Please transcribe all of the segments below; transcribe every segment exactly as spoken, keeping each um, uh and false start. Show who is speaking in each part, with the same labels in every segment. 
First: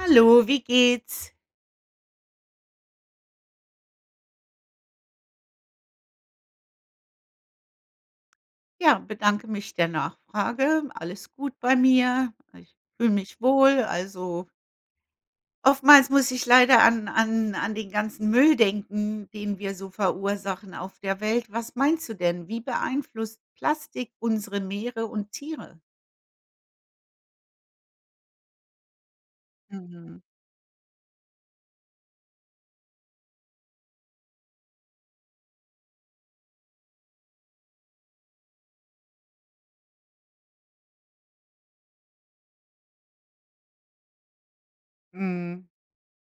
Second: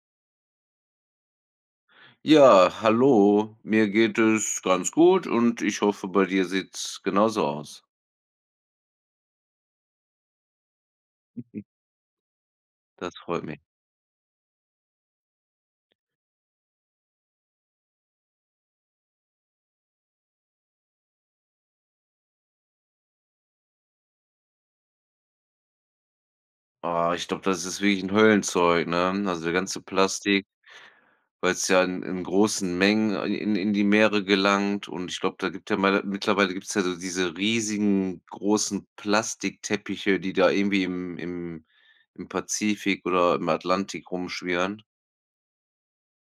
Speaker 1: Hallo, wie geht's?
Speaker 2: Ja, hallo. Mir geht es ganz gut und ich hoffe, bei dir sieht es genauso aus.
Speaker 1: Ja, bedanke mich der Nachfrage. Alles gut bei mir, ich fühle
Speaker 2: Das
Speaker 1: mich
Speaker 2: freut mich.
Speaker 1: wohl. Also oftmals muss ich leider an an an den ganzen Müll denken, den wir so verursachen auf der Welt. Was meinst du denn? Wie beeinflusst Plastik unsere Meere und Tiere?
Speaker 2: Ah, ich glaube, das ist wirklich 'n Höllenzeug, ne, also, der ganze
Speaker 1: Mhm.
Speaker 2: Plastik, weil's ja in in großen Mengen, äh, in in die Meere gelangt und ich glaube, da gibt ja ma ja, mittlerweile gibt's ja so diese riesigen großen Plastikteppiche, die da irgendwie im im -im Pazifik oder im Atlantik rumschwirren.
Speaker 1: Mhm.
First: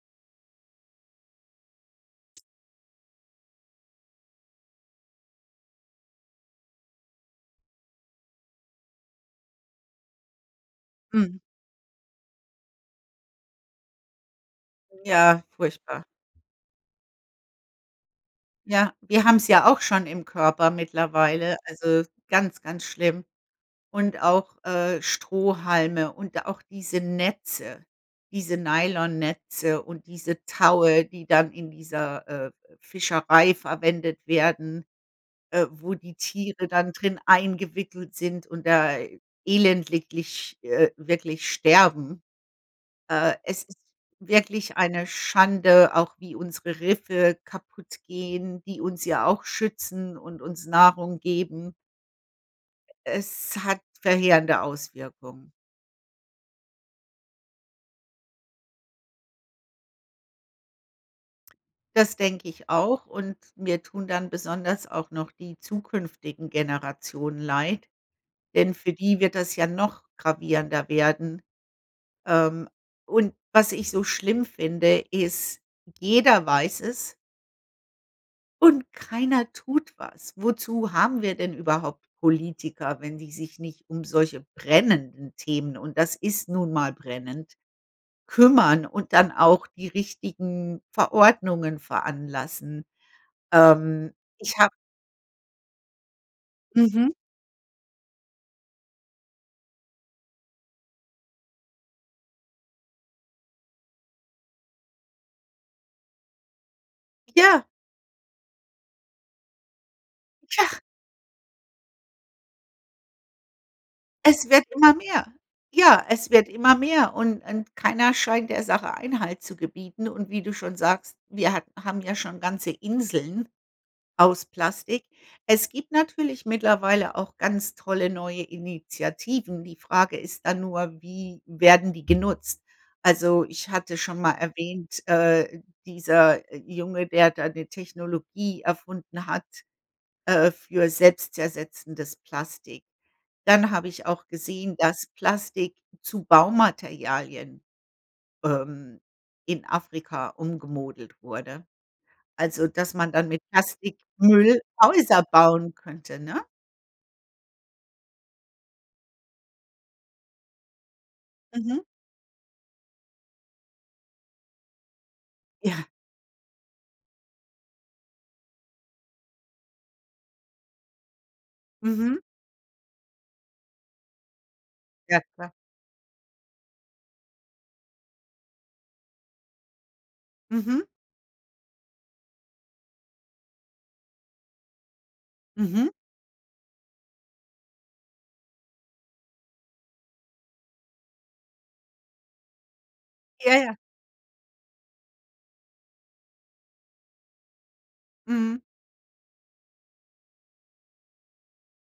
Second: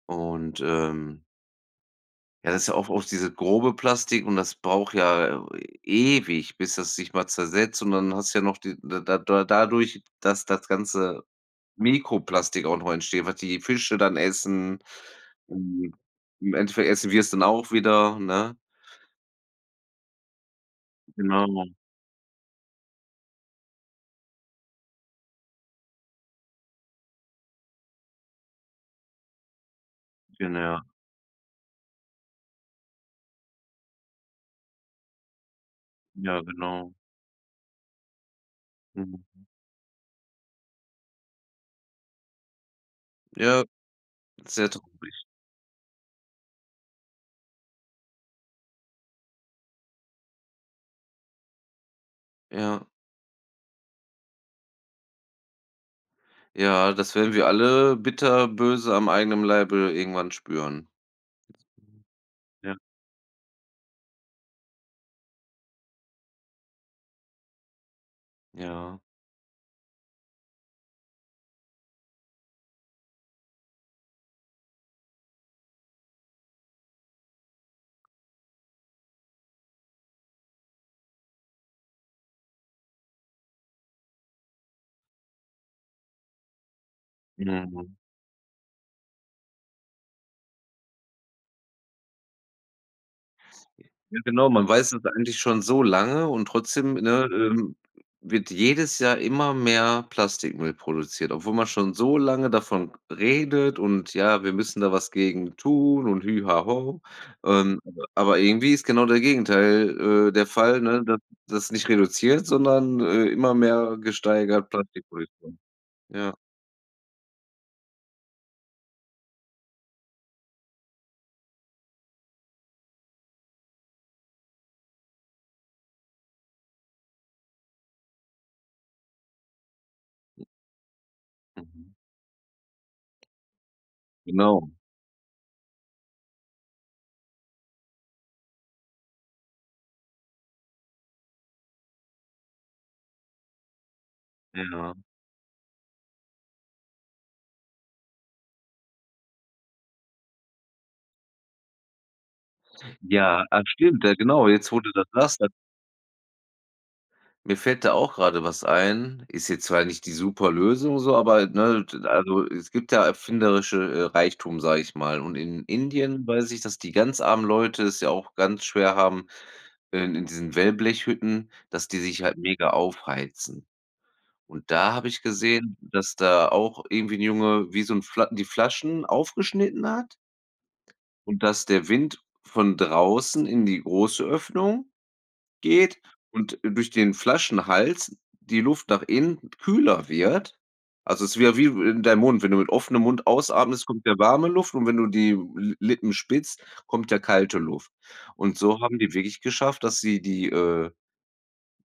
Speaker 2: Und, ähm ja, das ist ja auch oft dieses grobe Plastik und das braucht ja e ewig, bis das sich mal zersetzt, und dann hast du ja noch die da da da dadurch, dass das ganze
Speaker 1: Mhm.
Speaker 2: Mikroplastik auch noch entsteht, was die Fische dann essen.
Speaker 1: Ja,
Speaker 2: Ähm,
Speaker 1: furchtbar.
Speaker 2: im Endeffekt essen wir es dann auch wieder, ne?
Speaker 1: Ja, wir haben es ja auch schon im Körper mittlerweile,
Speaker 2: Genau.
Speaker 1: also, ganz, ganz schlimm. Und auch, äh, Strohhalme und auch diese Netze, diese Nylonnetze und diese
Speaker 2: Genau.
Speaker 1: Taue, die dann in dieser, äh, äh, Fischerei verwendet werden, äh, wo die
Speaker 2: Ja,
Speaker 1: Tiere dann
Speaker 2: genau.
Speaker 1: drin eingewickelt sind und da
Speaker 2: Mhm.
Speaker 1: elendiglich, äh, wirklich sterben. Äh, es
Speaker 2: Ja,
Speaker 1: ist
Speaker 2: sehr
Speaker 1: wirklich
Speaker 2: traurig.
Speaker 1: eine Schande, auch wie unsere Riffe kaputtgehen, die uns ja auch schützen und uns Nahrung geben.
Speaker 2: Ja.
Speaker 1: Es hat verheerende Auswirkungen.
Speaker 2: Ja, das werden wir alle bitterböse am eigenem Leibe irgendwann spüren.
Speaker 1: Das denke ich
Speaker 2: Ja.
Speaker 1: auch und mir tun dann besonders auch noch die zukünftigen Generationen leid, denn für
Speaker 2: Ja.
Speaker 1: die wird das ja noch gravierender werden. Ähm, und was ich so schlimm finde, ist, jeder weiß es und keiner tut was. Wozu haben wir denn überhaupt Politiker, wenn die sich nicht um solche brennenden Themen, und das ist nun mal brennend,
Speaker 2: Mhm.
Speaker 1: kümmern und dann auch die richtigen Verordnungen veranlassen. Ähm,
Speaker 2: Ja, genau.
Speaker 1: ich
Speaker 2: Man
Speaker 1: habe
Speaker 2: weiß es eigentlich schon so lange und trotzdem,
Speaker 1: Mhm.
Speaker 2: ne, ähm, wird jedes Jahr immer mehr Plastikmüll produziert, obwohl man schon so lange davon redet: „Und ja, wir müssen da was gegen tun und hü ha ho.”
Speaker 1: Ja.
Speaker 2: Ähm, aber aber irgendwie ist genau der Gegenteil, äh, der
Speaker 1: Ja.
Speaker 2: Fall, ne, dass dass nicht reduziert, sondern, äh, immer mehr
Speaker 1: Es wird
Speaker 2: gesteigert
Speaker 1: immer mehr,
Speaker 2: Plastikproduktion.
Speaker 1: ja, es
Speaker 2: Ja.
Speaker 1: wird immer mehr und und keiner scheint der Sache Einhalt zu gebieten und wie du schon sagst: „Wir ha haben ja schon ganze Inseln aus Plastik.” Es gibt natürlich mittlerweile auch ganz tolle neue Initiativen. Die Frage ist dann nur, wie
Speaker 2: Mhm.
Speaker 1: werden die genutzt. Also, ich hatte schon mal
Speaker 2: Genau.
Speaker 1: erwähnt, äh, dieser Junge, der da ‘ne Technologie erfunden hat, äh, für selbstzersetzendes Plastik. Dann habe ich auch gesehen,
Speaker 2: Genau.
Speaker 1: dass Plastik zu Baumaterialien, ähm, in Afrika umgemodelt wurde, also, dass man dann mit
Speaker 2: Ja, ah, stimmt, ja, genau,
Speaker 1: Plastikmüll
Speaker 2: jetzt, wo du das
Speaker 1: Häuser
Speaker 2: sagst, dass
Speaker 1: bauen könnte, ne?
Speaker 2: Mir fällt da auch grade was ein, ist jetzt zwar nicht die Superlösung so, aber,
Speaker 1: Mhm.
Speaker 2: ne also, es gibt ja erfinderische, äh, Reichtum, sage ich mal, und in
Speaker 1: Ja.
Speaker 2: Indien weiß ich, dass die ganz armen Leute es ja auch ganz schwer haben, äh, in diesen Wellblechhütten, dass die
Speaker 1: Mhm.
Speaker 2: sich halt mega aufheizen, und da habe
Speaker 1: Ja,
Speaker 2: ich
Speaker 1: klar.
Speaker 2: gesehen, dass da auch irgendwie 'n Junge wie so 'n Fla die Flaschen aufgeschnitten hat
Speaker 1: Mhm.
Speaker 2: und dass der Wind von draußen in die große Öffnung
Speaker 1: Mhm.
Speaker 2: geht und, äh, durch den Flaschenhals die Luft nach innen kühler wird, also, es wäre wie in deinem Mund wenn du mit offenem Mund
Speaker 1: Ja, ja.
Speaker 2: ausatmest, kommt ja warme Luft, und wenn du die Li Lippen spitzt, kommt ja kalte Luft. Und
Speaker 1: Mhm.
Speaker 2: so haben die wirklich geschafft, dass sie die, äh,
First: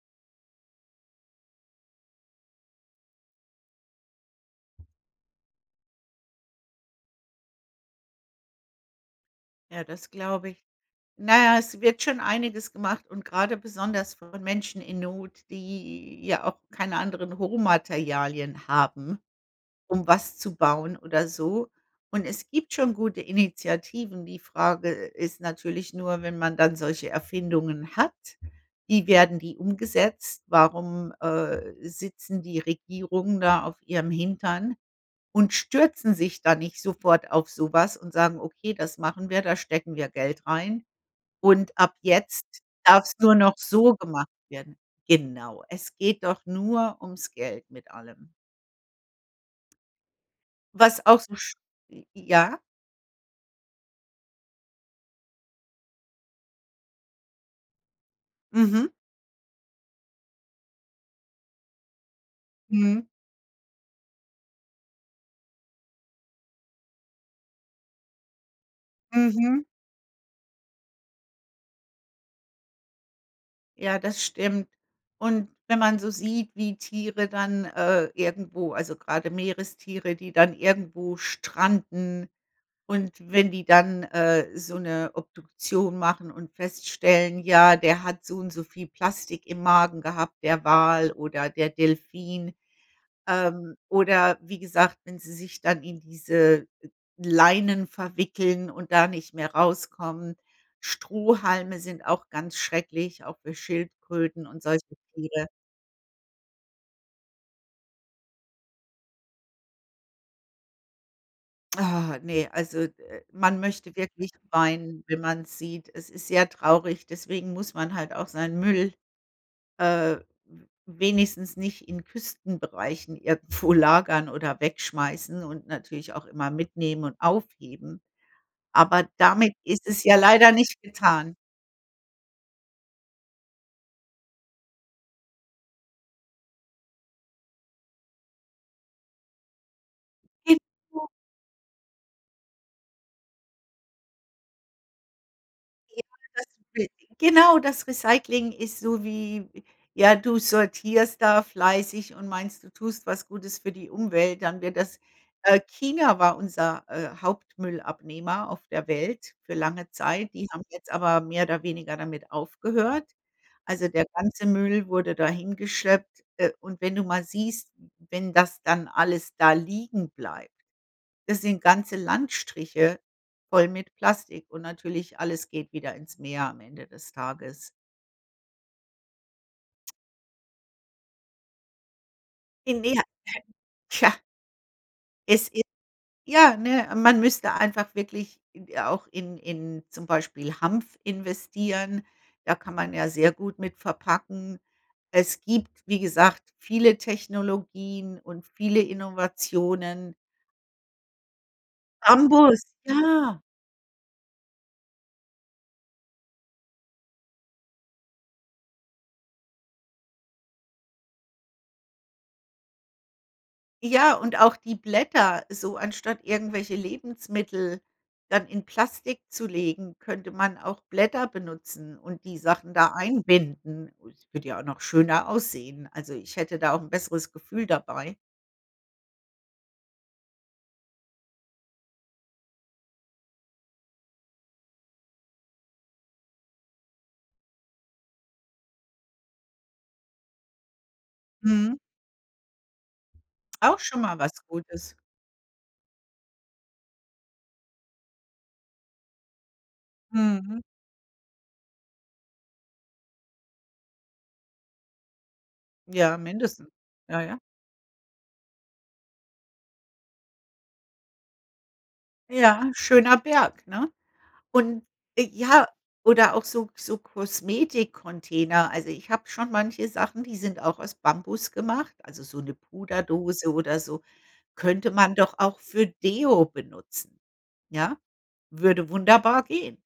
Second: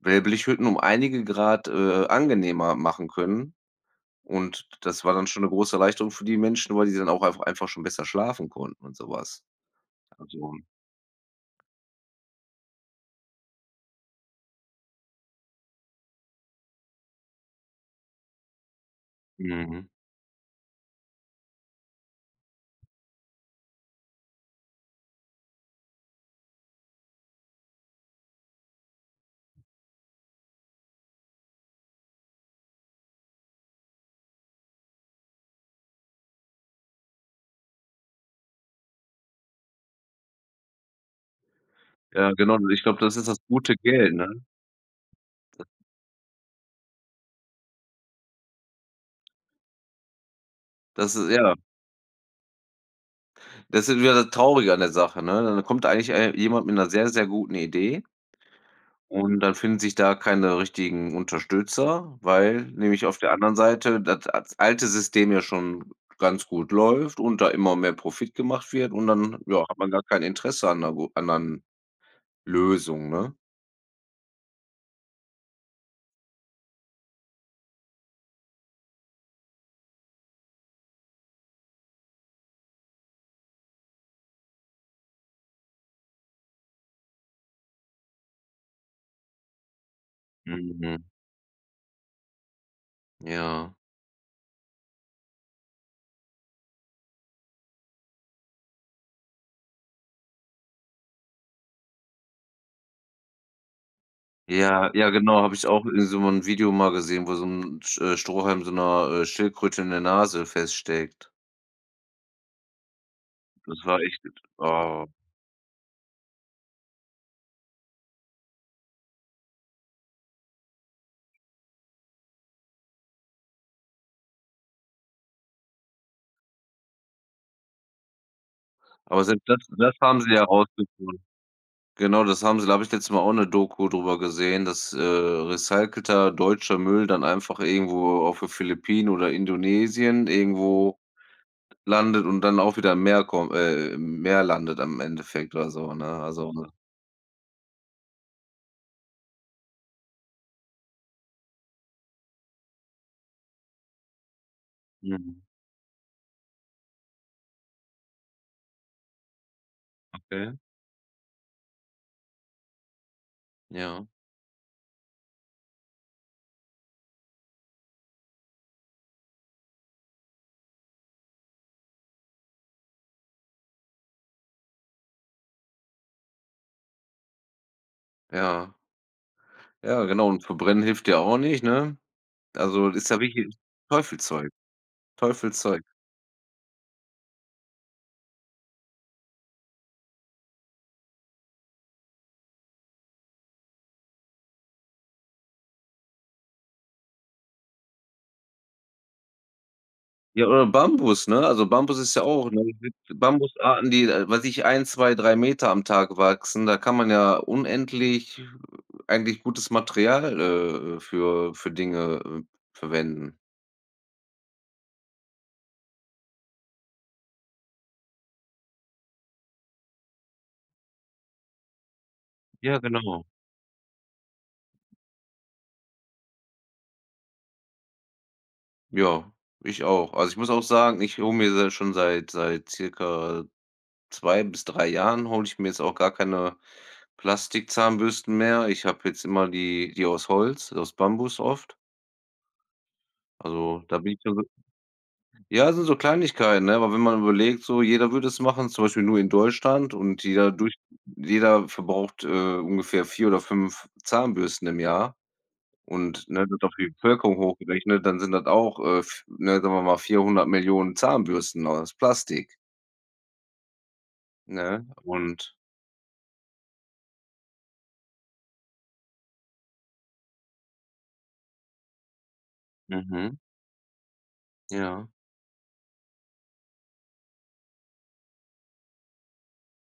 Speaker 2: Wellblechhütten um einige Grad, äh, angenehmer machen können, und d das war dann schon 'ne große Erleichterung für die Menschen, weil die dann auch einfach einfach schon besser schlafen konnten und sowas,
Speaker 1: Ja, das glaube
Speaker 2: also
Speaker 1: ich. Na ja, es wird schon einiges gemacht, und grade besonders von Menschen in Not, die ja auch keine anderen Rohmaterialien haben,
Speaker 2: Mhm.
Speaker 1: um was zu bauen oder so, und es gibt schon gute Initiativen. Die Frage ist natürlich nur, wenn man dann solche Erfindungen hat, wie werden die umgesetzt? Warum, äh, sitzen die Regierungen da auf ihrem Hintern und stürzen sich da nicht sofort auf sowas und sagen: „Okay, das machen wir, da stecken wir Geld rein, und ab
Speaker 2: Ja,
Speaker 1: jetzt
Speaker 2: genau und ich glaube,
Speaker 1: darf's
Speaker 2: das ist
Speaker 1: nur
Speaker 2: das
Speaker 1: noch
Speaker 2: gute
Speaker 1: so
Speaker 2: Geld, ne?
Speaker 1: gemacht
Speaker 2: De
Speaker 1: werden.“ Genau, es geht doch nur ums Geld mit allem. Was
Speaker 2: Das
Speaker 1: auch
Speaker 2: ist
Speaker 1: so
Speaker 2: ja.
Speaker 1: sch j ja?
Speaker 2: Das ist wieder das Traurige an der Sache, ne? D dann kommt eigentlich ei jemand mit 'ner sehr, sehr guten Idee
Speaker 1: Mhm.
Speaker 2: und dann finden sich da keine richtigen Unterstützer, weil nämlich
Speaker 1: Mhm.
Speaker 2: auf der anderen Seite das at alte System ja schon ganz gut läuft und da immer mehr Profit gemacht wird, und dann, ja,
Speaker 1: Mhm.
Speaker 2: hat man gar kein Interesse an 'ner gu anderen Lösung, ne?
Speaker 1: Ja, das stimmt, und wenn man so sieht, wie Tiere dann, äh, irgendwo also, grade Meerestiere, die dann irgendwo stranden, und wenn die dann, äh, so 'ne Obduktion machen und feststellen: „Ja, der hat so und so viel Plastik im Magen gehabt, der
Speaker 2: Mhm.
Speaker 1: Wal oder der Delphin.“
Speaker 2: Ja.
Speaker 1: Ähm, oder wie gesagt, wenn sie sich dann in diese, äh, Leinen verwickeln und da nicht mehr rauskommen. Strohhalme sind auch ganz schrecklich, auch für Schildkröten und solche
Speaker 2: Ja, ja, genau,
Speaker 1: Tiere.
Speaker 2: habe ich auch in so 'n Video mal gesehen, wo so 'n t äh, Strohhalm so 'ner, äh, Schildkröte in der Nase feststeckt.
Speaker 1: Ah, ne, also, äh, man
Speaker 2: Das
Speaker 1: möchte
Speaker 2: war echt
Speaker 1: wirklich
Speaker 2: jetzt
Speaker 1: weinen,
Speaker 2: oh.
Speaker 1: wenn man's sieht. Es ist sehr traurig, deswegen muss man halt auch seinen Müll, äh, w wenigstens nicht in Küstenbereichen irgendwo lagern oder wegschmeißen und natürlich auch immer mitnehmen und aufheben. Aber
Speaker 2: Aber selbst
Speaker 1: damit
Speaker 2: das
Speaker 1: ist
Speaker 2: das
Speaker 1: es ja
Speaker 2: haben sie ja
Speaker 1: leider nicht
Speaker 2: rausgekriegt.
Speaker 1: getan.
Speaker 2: Genau das haben sie da habe ich letztens mal auch ‘ne Doku drüber gesehen, dass, äh, recycelter deutscher Müll dann einfach irgendwo auf den Philippinen oder Indonesien
Speaker 1: Ist
Speaker 2: irgendwo
Speaker 1: so.
Speaker 2: landet und dann auch wieder im Meer kommt äh, im Meer landet im Endeffekt oder so,
Speaker 1: Ja
Speaker 2: ne,
Speaker 1: das
Speaker 2: also,
Speaker 1: ist
Speaker 2: ne?
Speaker 1: wichtig. Genau, das Recycling ist so wie, ja, du sortierst da fleißig und meinst, du tust was Gutes für die Umwelt, dann wird das,
Speaker 2: Mhm.
Speaker 1: äh China war unser, äh, Hauptmüll-Abnehmer auf der Welt für lange Zeit. Die
Speaker 2: Okay.
Speaker 1: haben jetzt aber mehr oder weniger damit aufgehört. Also, der
Speaker 2: Ja.
Speaker 1: ganze Müll wurde da hingeschleppt, äh, und wenn du mal siehst wenn das dann alles da liegen bleibt. Das sind ganze Landstriche voll mit Plastik und natürlich, alles geht wieder ins Meer, am Ende des Tages.
Speaker 2: Ja. Ja, genau, und Verbrennen hilft ja auch nicht, ne,
Speaker 1: In
Speaker 2: also, ist ja wirklich
Speaker 1: [unintelligible] tja.
Speaker 2: Teufelszeug,
Speaker 1: Es i
Speaker 2: Teufelszeug.
Speaker 1: ja, ne, man müsste einfach wirklich id auch in in zum Beispiel Hanf investieren, da kann man ja sehr gut mit verpacken. Es gibt, wie gesagt, viele Technologien und viele Innovationen
Speaker 2: Ja, oder Bambus, ne, also, Bambus ist ja auch,
Speaker 1: Bambus,
Speaker 2: ne es gibt
Speaker 1: ja.
Speaker 2: Bambusarten, die, äh, weiß ich, ein, zwei, drei Meter am Tag wachsen. Da kann man ja unendlich, äh, eigentlich gutes Material, äh, äh, für für Dinge, äh, verwenden.
Speaker 1: Ja, und auch die Blätter so anstatt irgendwelche Lebensmittel dann in Plastik zu legen, könnte man auch Blätter benutzen und die Sachen
Speaker 2: Ja,
Speaker 1: da
Speaker 2: genau.
Speaker 1: einbinden. Und würde ja auch noch schöner aussehen, also, ich hätte da auch 'n besseres Gefühl dabei.
Speaker 2: Ja, ich auch. Also, ich muss auch sagen, ich hole mir da schon seit seit circa zwei bis drei Jahren hole ich mir jetzt auch gar keine Plastikzahnbürsten mehr. Ich habe jetzt immer die die aus Holz, aus Bambus oft.
Speaker 1: Mhm. Auch
Speaker 2: Also, da
Speaker 1: schon
Speaker 2: bin ich
Speaker 1: mal was
Speaker 2: dann so
Speaker 1: Gutes.
Speaker 2: ja, also, so Kleinigkeiten, ne, aber wenn man überlegt, so jeder würde es machen, zum Beispiel nur in Deutschland, und jeder
Speaker 1: Mhm.
Speaker 2: durch jeder verbraucht, äh, ungefähr vier oder fünf Zahnbürsten im Jahr,
Speaker 1: Ja,
Speaker 2: und, ne, wird
Speaker 1: mindestens.
Speaker 2: auf die
Speaker 1: Ja,
Speaker 2: Bevölkerung
Speaker 1: ja.
Speaker 2: hochgerechnet, dann sind das auch, äh, v ne, sagen wir mal vierhundert Millionen Zahnbürsten aus Plastik.
Speaker 1: Ja, schöner Berg, ne?
Speaker 2: Ne,
Speaker 1: Und
Speaker 2: und
Speaker 1: ja, oder auch so so Kosmetik-Container, also, ich habe schon manche Sachen, die sind auch aus Bambus gemacht, also, so 'ne
Speaker 2: Mhm.
Speaker 1: Puderdose oder so, könnte
Speaker 2: Ja.
Speaker 1: man doch auch für Deo benutzen, ja? Würde wunderbar gehen,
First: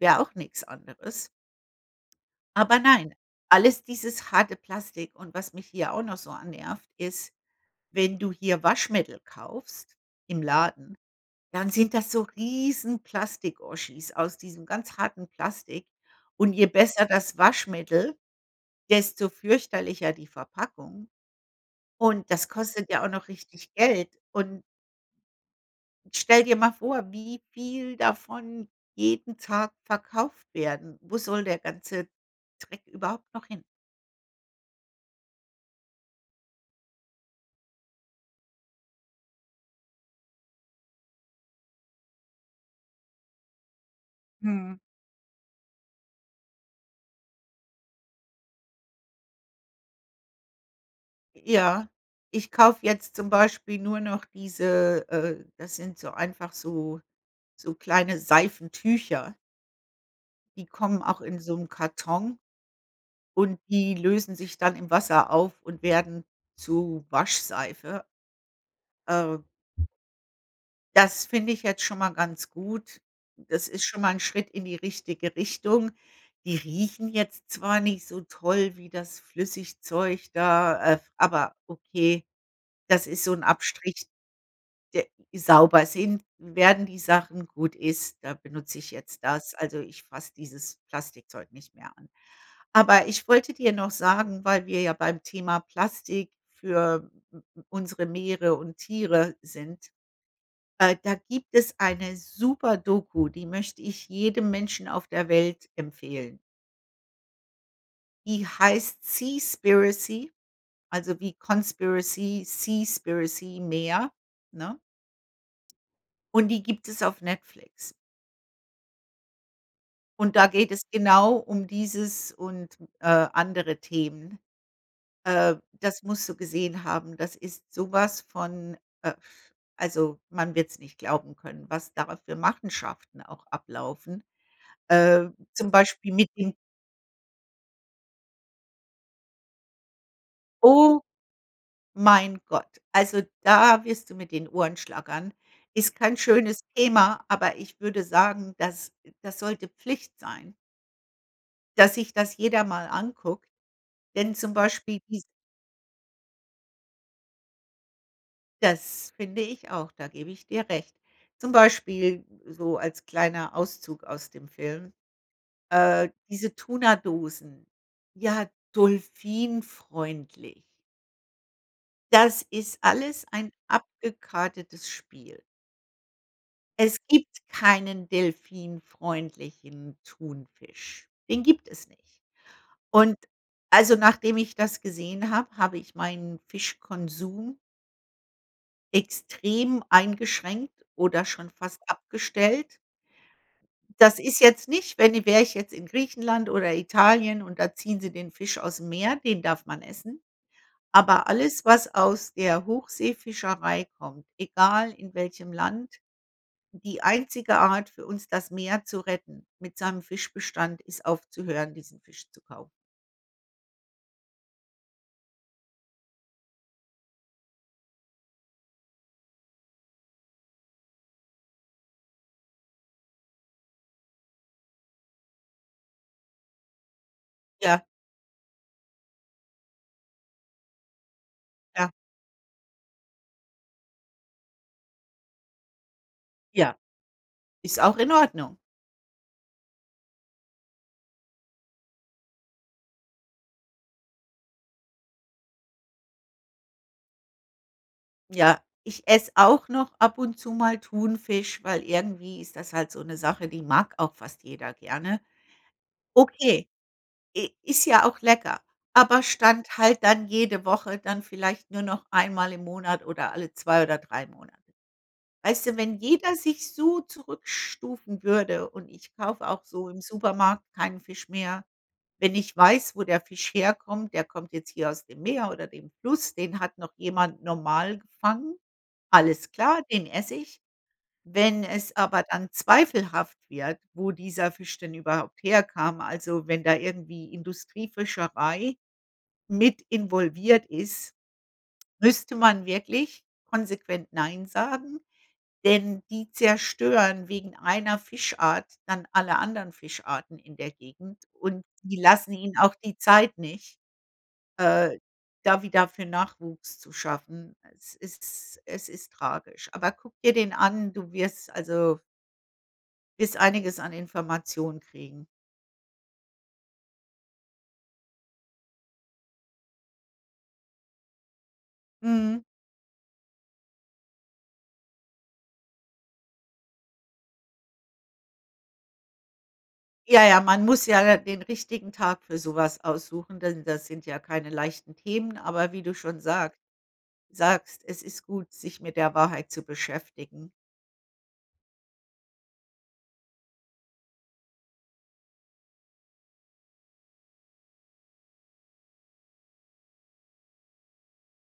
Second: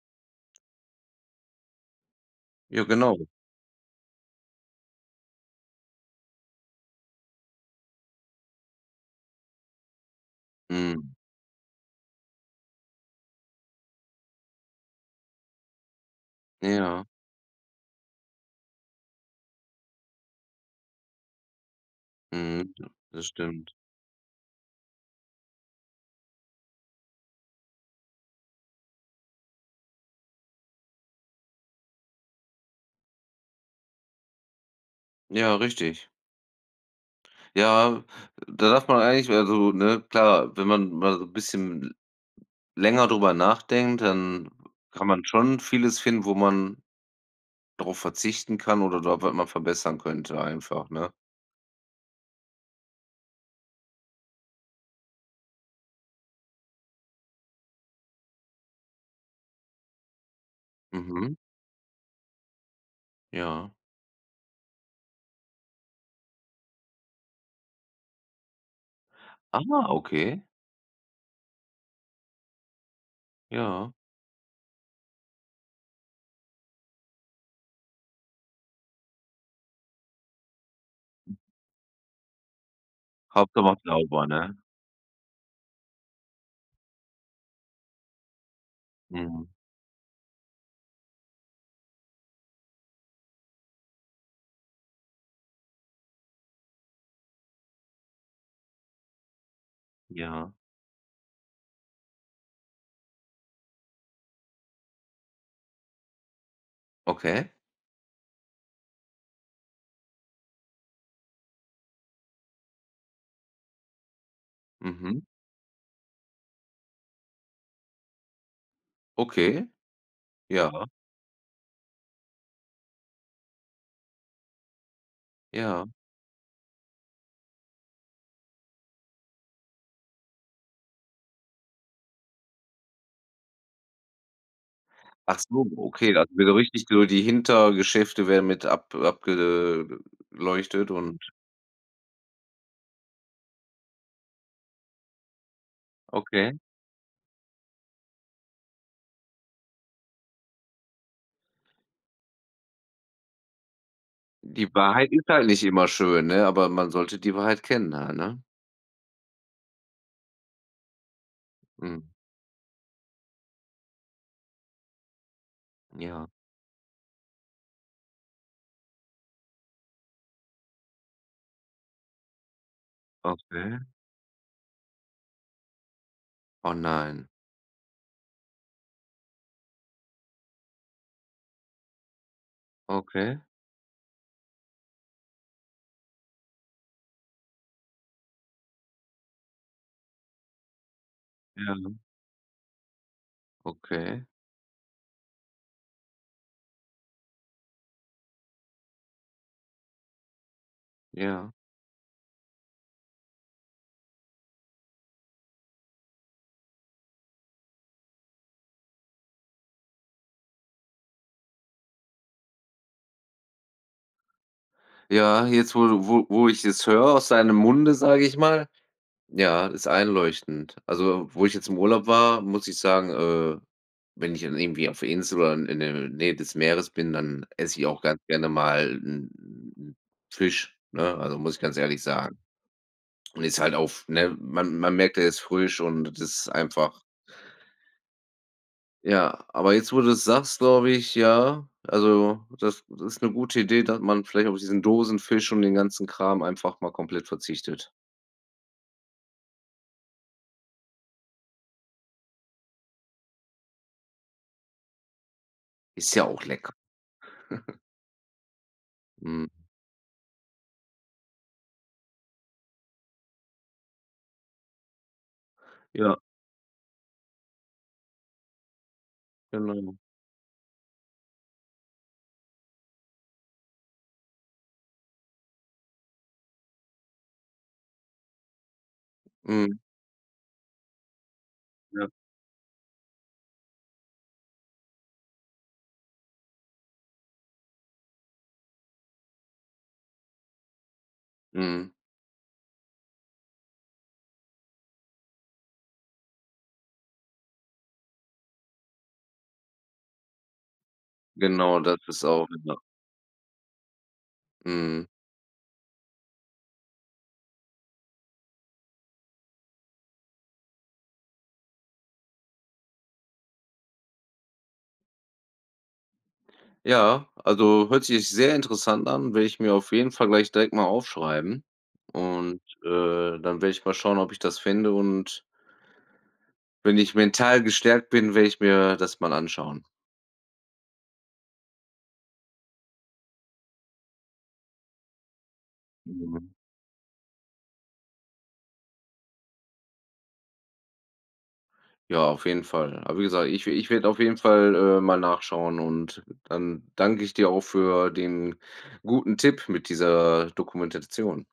Speaker 1: wäre auch nix anderes. Aber
Speaker 2: Ja,
Speaker 1: nein,
Speaker 2: genau.
Speaker 1: alles dieses harte Plastik und was mich hier auch noch so annervt, ist, wenn du hier Waschmittel kaufst im Laden,
Speaker 2: Mhm.
Speaker 1: dann sind das so riesen Plastik-Oschis aus diesem ganz harten Plastik und je
Speaker 2: Ja.
Speaker 1: besser das Waschmittel, desto fürchterlicher die Verpackung, und das
Speaker 2: Mhm, ja.
Speaker 1: kostet ja auch
Speaker 2: Das
Speaker 1: noch
Speaker 2: stimmt.
Speaker 1: richtig Geld und Stell dir mal vor, wie viel davon jeden Tag verkauft werden. Wo soll 'n der ganze Dreck überhaupt noch hin?
Speaker 2: Ja, richtig. Ja, äh, da darf man eigentlich also, ne, klar, wenn man mal so 'n bisschen l länger darüber nachdenkt, dann w
Speaker 1: Mhm.
Speaker 2: kann man schon vieles finden, wo man drauf verzichten kann oder da was man verbessern könnte, einfach, ne?
Speaker 1: Ja, ich kaufe jetzt zum Beispiel nur noch diese äh, das sind so einfach so so kleine Seifentücher die kommen auch
Speaker 2: Mhm.
Speaker 1: in so 'nem Karton und
Speaker 2: Ja.
Speaker 1: die lösen sich dann im Wasser auf und werden zu Waschseife. Äh.
Speaker 2: Ah, okay.
Speaker 1: Das finde ich jetzt schon mal ganz gut, das ist
Speaker 2: Ja.
Speaker 1: schon mal 'n Schritt in die richtige Richtung. Die riechen jetzt zwar nicht so toll wie das Flüssigzeug da, äh, aber okay, das ist so 'n
Speaker 2: Hauptsache macht
Speaker 1: Abstrich
Speaker 2: sauber, ne?
Speaker 1: de sauber sind werden die Sachen, gut ist, da benutze ich jetzt
Speaker 2: Mhm.
Speaker 1: das. Also, ich fasse dieses Plastikzeug nicht mehr an, aber ich wollte dir noch sagen, weil wir ja beim Thema Plastik für m m unsere Meere und Tiere sind,
Speaker 2: Ja.
Speaker 1: äh, da gibt es eine super Doku, die möchte ich jedem Menschen auf der Welt empfehlen.
Speaker 2: Okay.
Speaker 1: Die heißt „Seaspiracy“, also, wie Conspiracy, Seaspiracy. Meer, ne?
Speaker 2: Mhm.
Speaker 1: Und die gibt es auf Netflix.
Speaker 2: Okay.
Speaker 1: Und da geht es
Speaker 2: Ja.
Speaker 1: genau um dieses und, äh, andere Themen. Äh,
Speaker 2: Ja.
Speaker 1: das musst du gesehen haben. Das ist sowas von, äh also, man wird ‘s nicht glauben können, was da für Machenschaften auch ablaufen. Äh,
Speaker 2: Ach so,
Speaker 1: zum
Speaker 2: okay,
Speaker 1: Beispiel
Speaker 2: dann
Speaker 1: mit
Speaker 2: wird
Speaker 1: dem
Speaker 2: so richtig so die Hintergeschäfte werden mit ab abge äh, leuchtet
Speaker 1: O
Speaker 2: und
Speaker 1: mein Gott, also, da wirst du mit den Ohren schlackern. Ist kein
Speaker 2: Okay.
Speaker 1: schönes Thema, aber ich würde sagen, das das sollte Pflicht sein dass sich das jeder mal anguckt. Denn zum
Speaker 2: Die
Speaker 1: Beispiel
Speaker 2: Wahrheit
Speaker 1: die s
Speaker 2: ist halt nicht immer schön, ne, aber man sollte die Wahrheit kennen da, ne?
Speaker 1: Das finde ich auch, da gebe ich dir recht. Zum
Speaker 2: Mhm.
Speaker 1: Beispiel so als kleiner Auszug aus dem Film. Äh,
Speaker 2: Ja.
Speaker 1: diese Tuna-Dosen, ja, dolfin-freundlich. Das ist alles ein
Speaker 2: Okay.
Speaker 1: abgekartetes Spiel.
Speaker 2: Oh,
Speaker 1: Es
Speaker 2: nein.
Speaker 1: gibt keinen delphinfreundlichen Thunfisch, den gibt es nicht. Und
Speaker 2: Okay.
Speaker 1: also, nachdem ich das gesehen habe, habe ich meinen Fischkonsum extrem eingeschränkt oder schon fast
Speaker 2: Ja.
Speaker 1: abgestellt. Das
Speaker 2: Okay.
Speaker 1: ist jetzt nicht, wenn i wäre ich jetzt in Griechenland oder Italien und da ziehen sie den Fisch ausm Meer, den darf man essen. Aber
Speaker 2: Ja.
Speaker 1: alles, was aus der Hochseefischerei kommt, egal in welchem Land, die einzige Art für uns das Meer zu retten, mit seinem Fischbestand, ist aufzuhören, diesen Fisch zu kaufen.
Speaker 2: Ja, jetzt, wo du wo wo ich es höre aus deinem Munde, sage ich mal. Ja, ist einleuchtend. Also, wo ich jetzt im Urlaub war, muss ich sagen, äh, wenn ich dann irgendwie auf der Insel war, in in der Nähe des Meeres bin, dann esse
Speaker 1: Ja.
Speaker 2: ich auch ganz gerne mal 'n Fisch, ne? Also, muss ich ganz
Speaker 1: Ja.
Speaker 2: ehrlich sagen. Und ist halt auch f ne, man man merkt er ist frisch und das ist
Speaker 1: Ja.
Speaker 2: einfach
Speaker 1: Ist auch in Ordnung.
Speaker 2: Ja, aber jetzt, wo du's sagst, glaube ich, ja, also, das ist 'ne gute Idee, dass man vielleicht auf diesen Dosenfisch und den ganzen Kram einfach mal komplett verzichtet.
Speaker 1: Ja, ich esse auch noch ab und zu mal Thunfisch, weil irgendwie ist das halt so 'ne Sache, die mag auch fast jeder gerne.
Speaker 2: Ist ja auch
Speaker 1: Okay,
Speaker 2: lecker.
Speaker 1: i ist ja auch lecker. Aber
Speaker 2: Mhm.
Speaker 1: Stand halt dann jede Woche, dann vielleicht nur noch einmal im Monat, oder alle zwei oder drei Monate. Weißt du, wenn
Speaker 2: Ja.
Speaker 1: jeder sich so zurückstufen würde und ich kaufe auch so
Speaker 2: Genau.
Speaker 1: im Supermarkt keinen Fisch mehr. Wenn ich weiß, wo der Fisch herkommt, der kommt jetzt hier aus dem Meer oder dem Fluss, den hat noch jemand normal gefangen: Alles
Speaker 2: Mhm.
Speaker 1: klar, den esse ich. Wenn es
Speaker 2: Ja.
Speaker 1: aber dann zweifelhaft wird, wo dieser Fisch denn überhaupt herkam, also, wenn da irgendwie Industriefischerei mit involviert ist,
Speaker 2: Mhm.
Speaker 1: müsste man wirklich konsequent nein sagen, denn die zerstören wegen einer Fischart dann alle anderen Fischarten in der Gegend und
Speaker 2: Genau, das
Speaker 1: die
Speaker 2: ist
Speaker 1: lassen
Speaker 2: auch,
Speaker 1: ihn
Speaker 2: ja.
Speaker 1: auch die Zeit nicht, äh,
Speaker 2: Mhm.
Speaker 1: da wieder für Nachwuchs zu schaffen. Es ist es ist tragisch. Aber guck dir den an, du wirst, also wirst einiges an Informationen kriegen.
Speaker 2: Ja, also, hört sich sehr interessant an. Werde ich mir auf jeden Fall gleich direkt mal aufschreiben
Speaker 1: Mhm.
Speaker 2: und, äh, dann werde ich mal schauen, ob ich das finde und wenn ich mental gestärkt bin, werde ich mir das mal anschauen.
Speaker 1: Ja, ja, man muss ja da den richtigen Tag für sowas aussuchen, denn das sind ja keine leichten Themen, aber wie du schon
Speaker 2: Mhm.
Speaker 1: sagt sagst, es ist gut, sich mit der Wahrheit zu beschäftigen.
Speaker 2: Ja, auf jeden Fall. Aber wie gesagt, ich ich werde auf jeden Fall, äh, mal nachschauen. Und dann danke ich dir auch für den guten Tipp mit dieser Dokumentation.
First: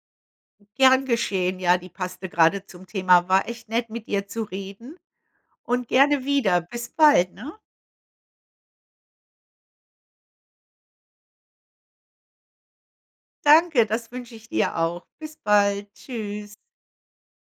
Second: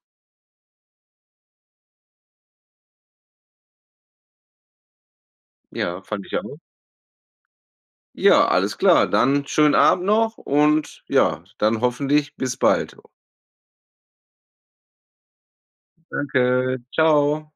Speaker 1: Gern geschehen, ja, die passte gerade zum Thema. War echt nett, mit dir zu reden. Und
Speaker 2: Ja,
Speaker 1: gerne
Speaker 2: fand ich auch.
Speaker 1: wieder. Bis bald, ne?
Speaker 2: Ja. Alles klar. Dann schönen Abend noch. Und ja, dann hoffentlich bis bald, jo.
Speaker 1: Danke, das wünsche ich dir auch. Bis bald. Tschüss.
Speaker 2: Danke. Tschau.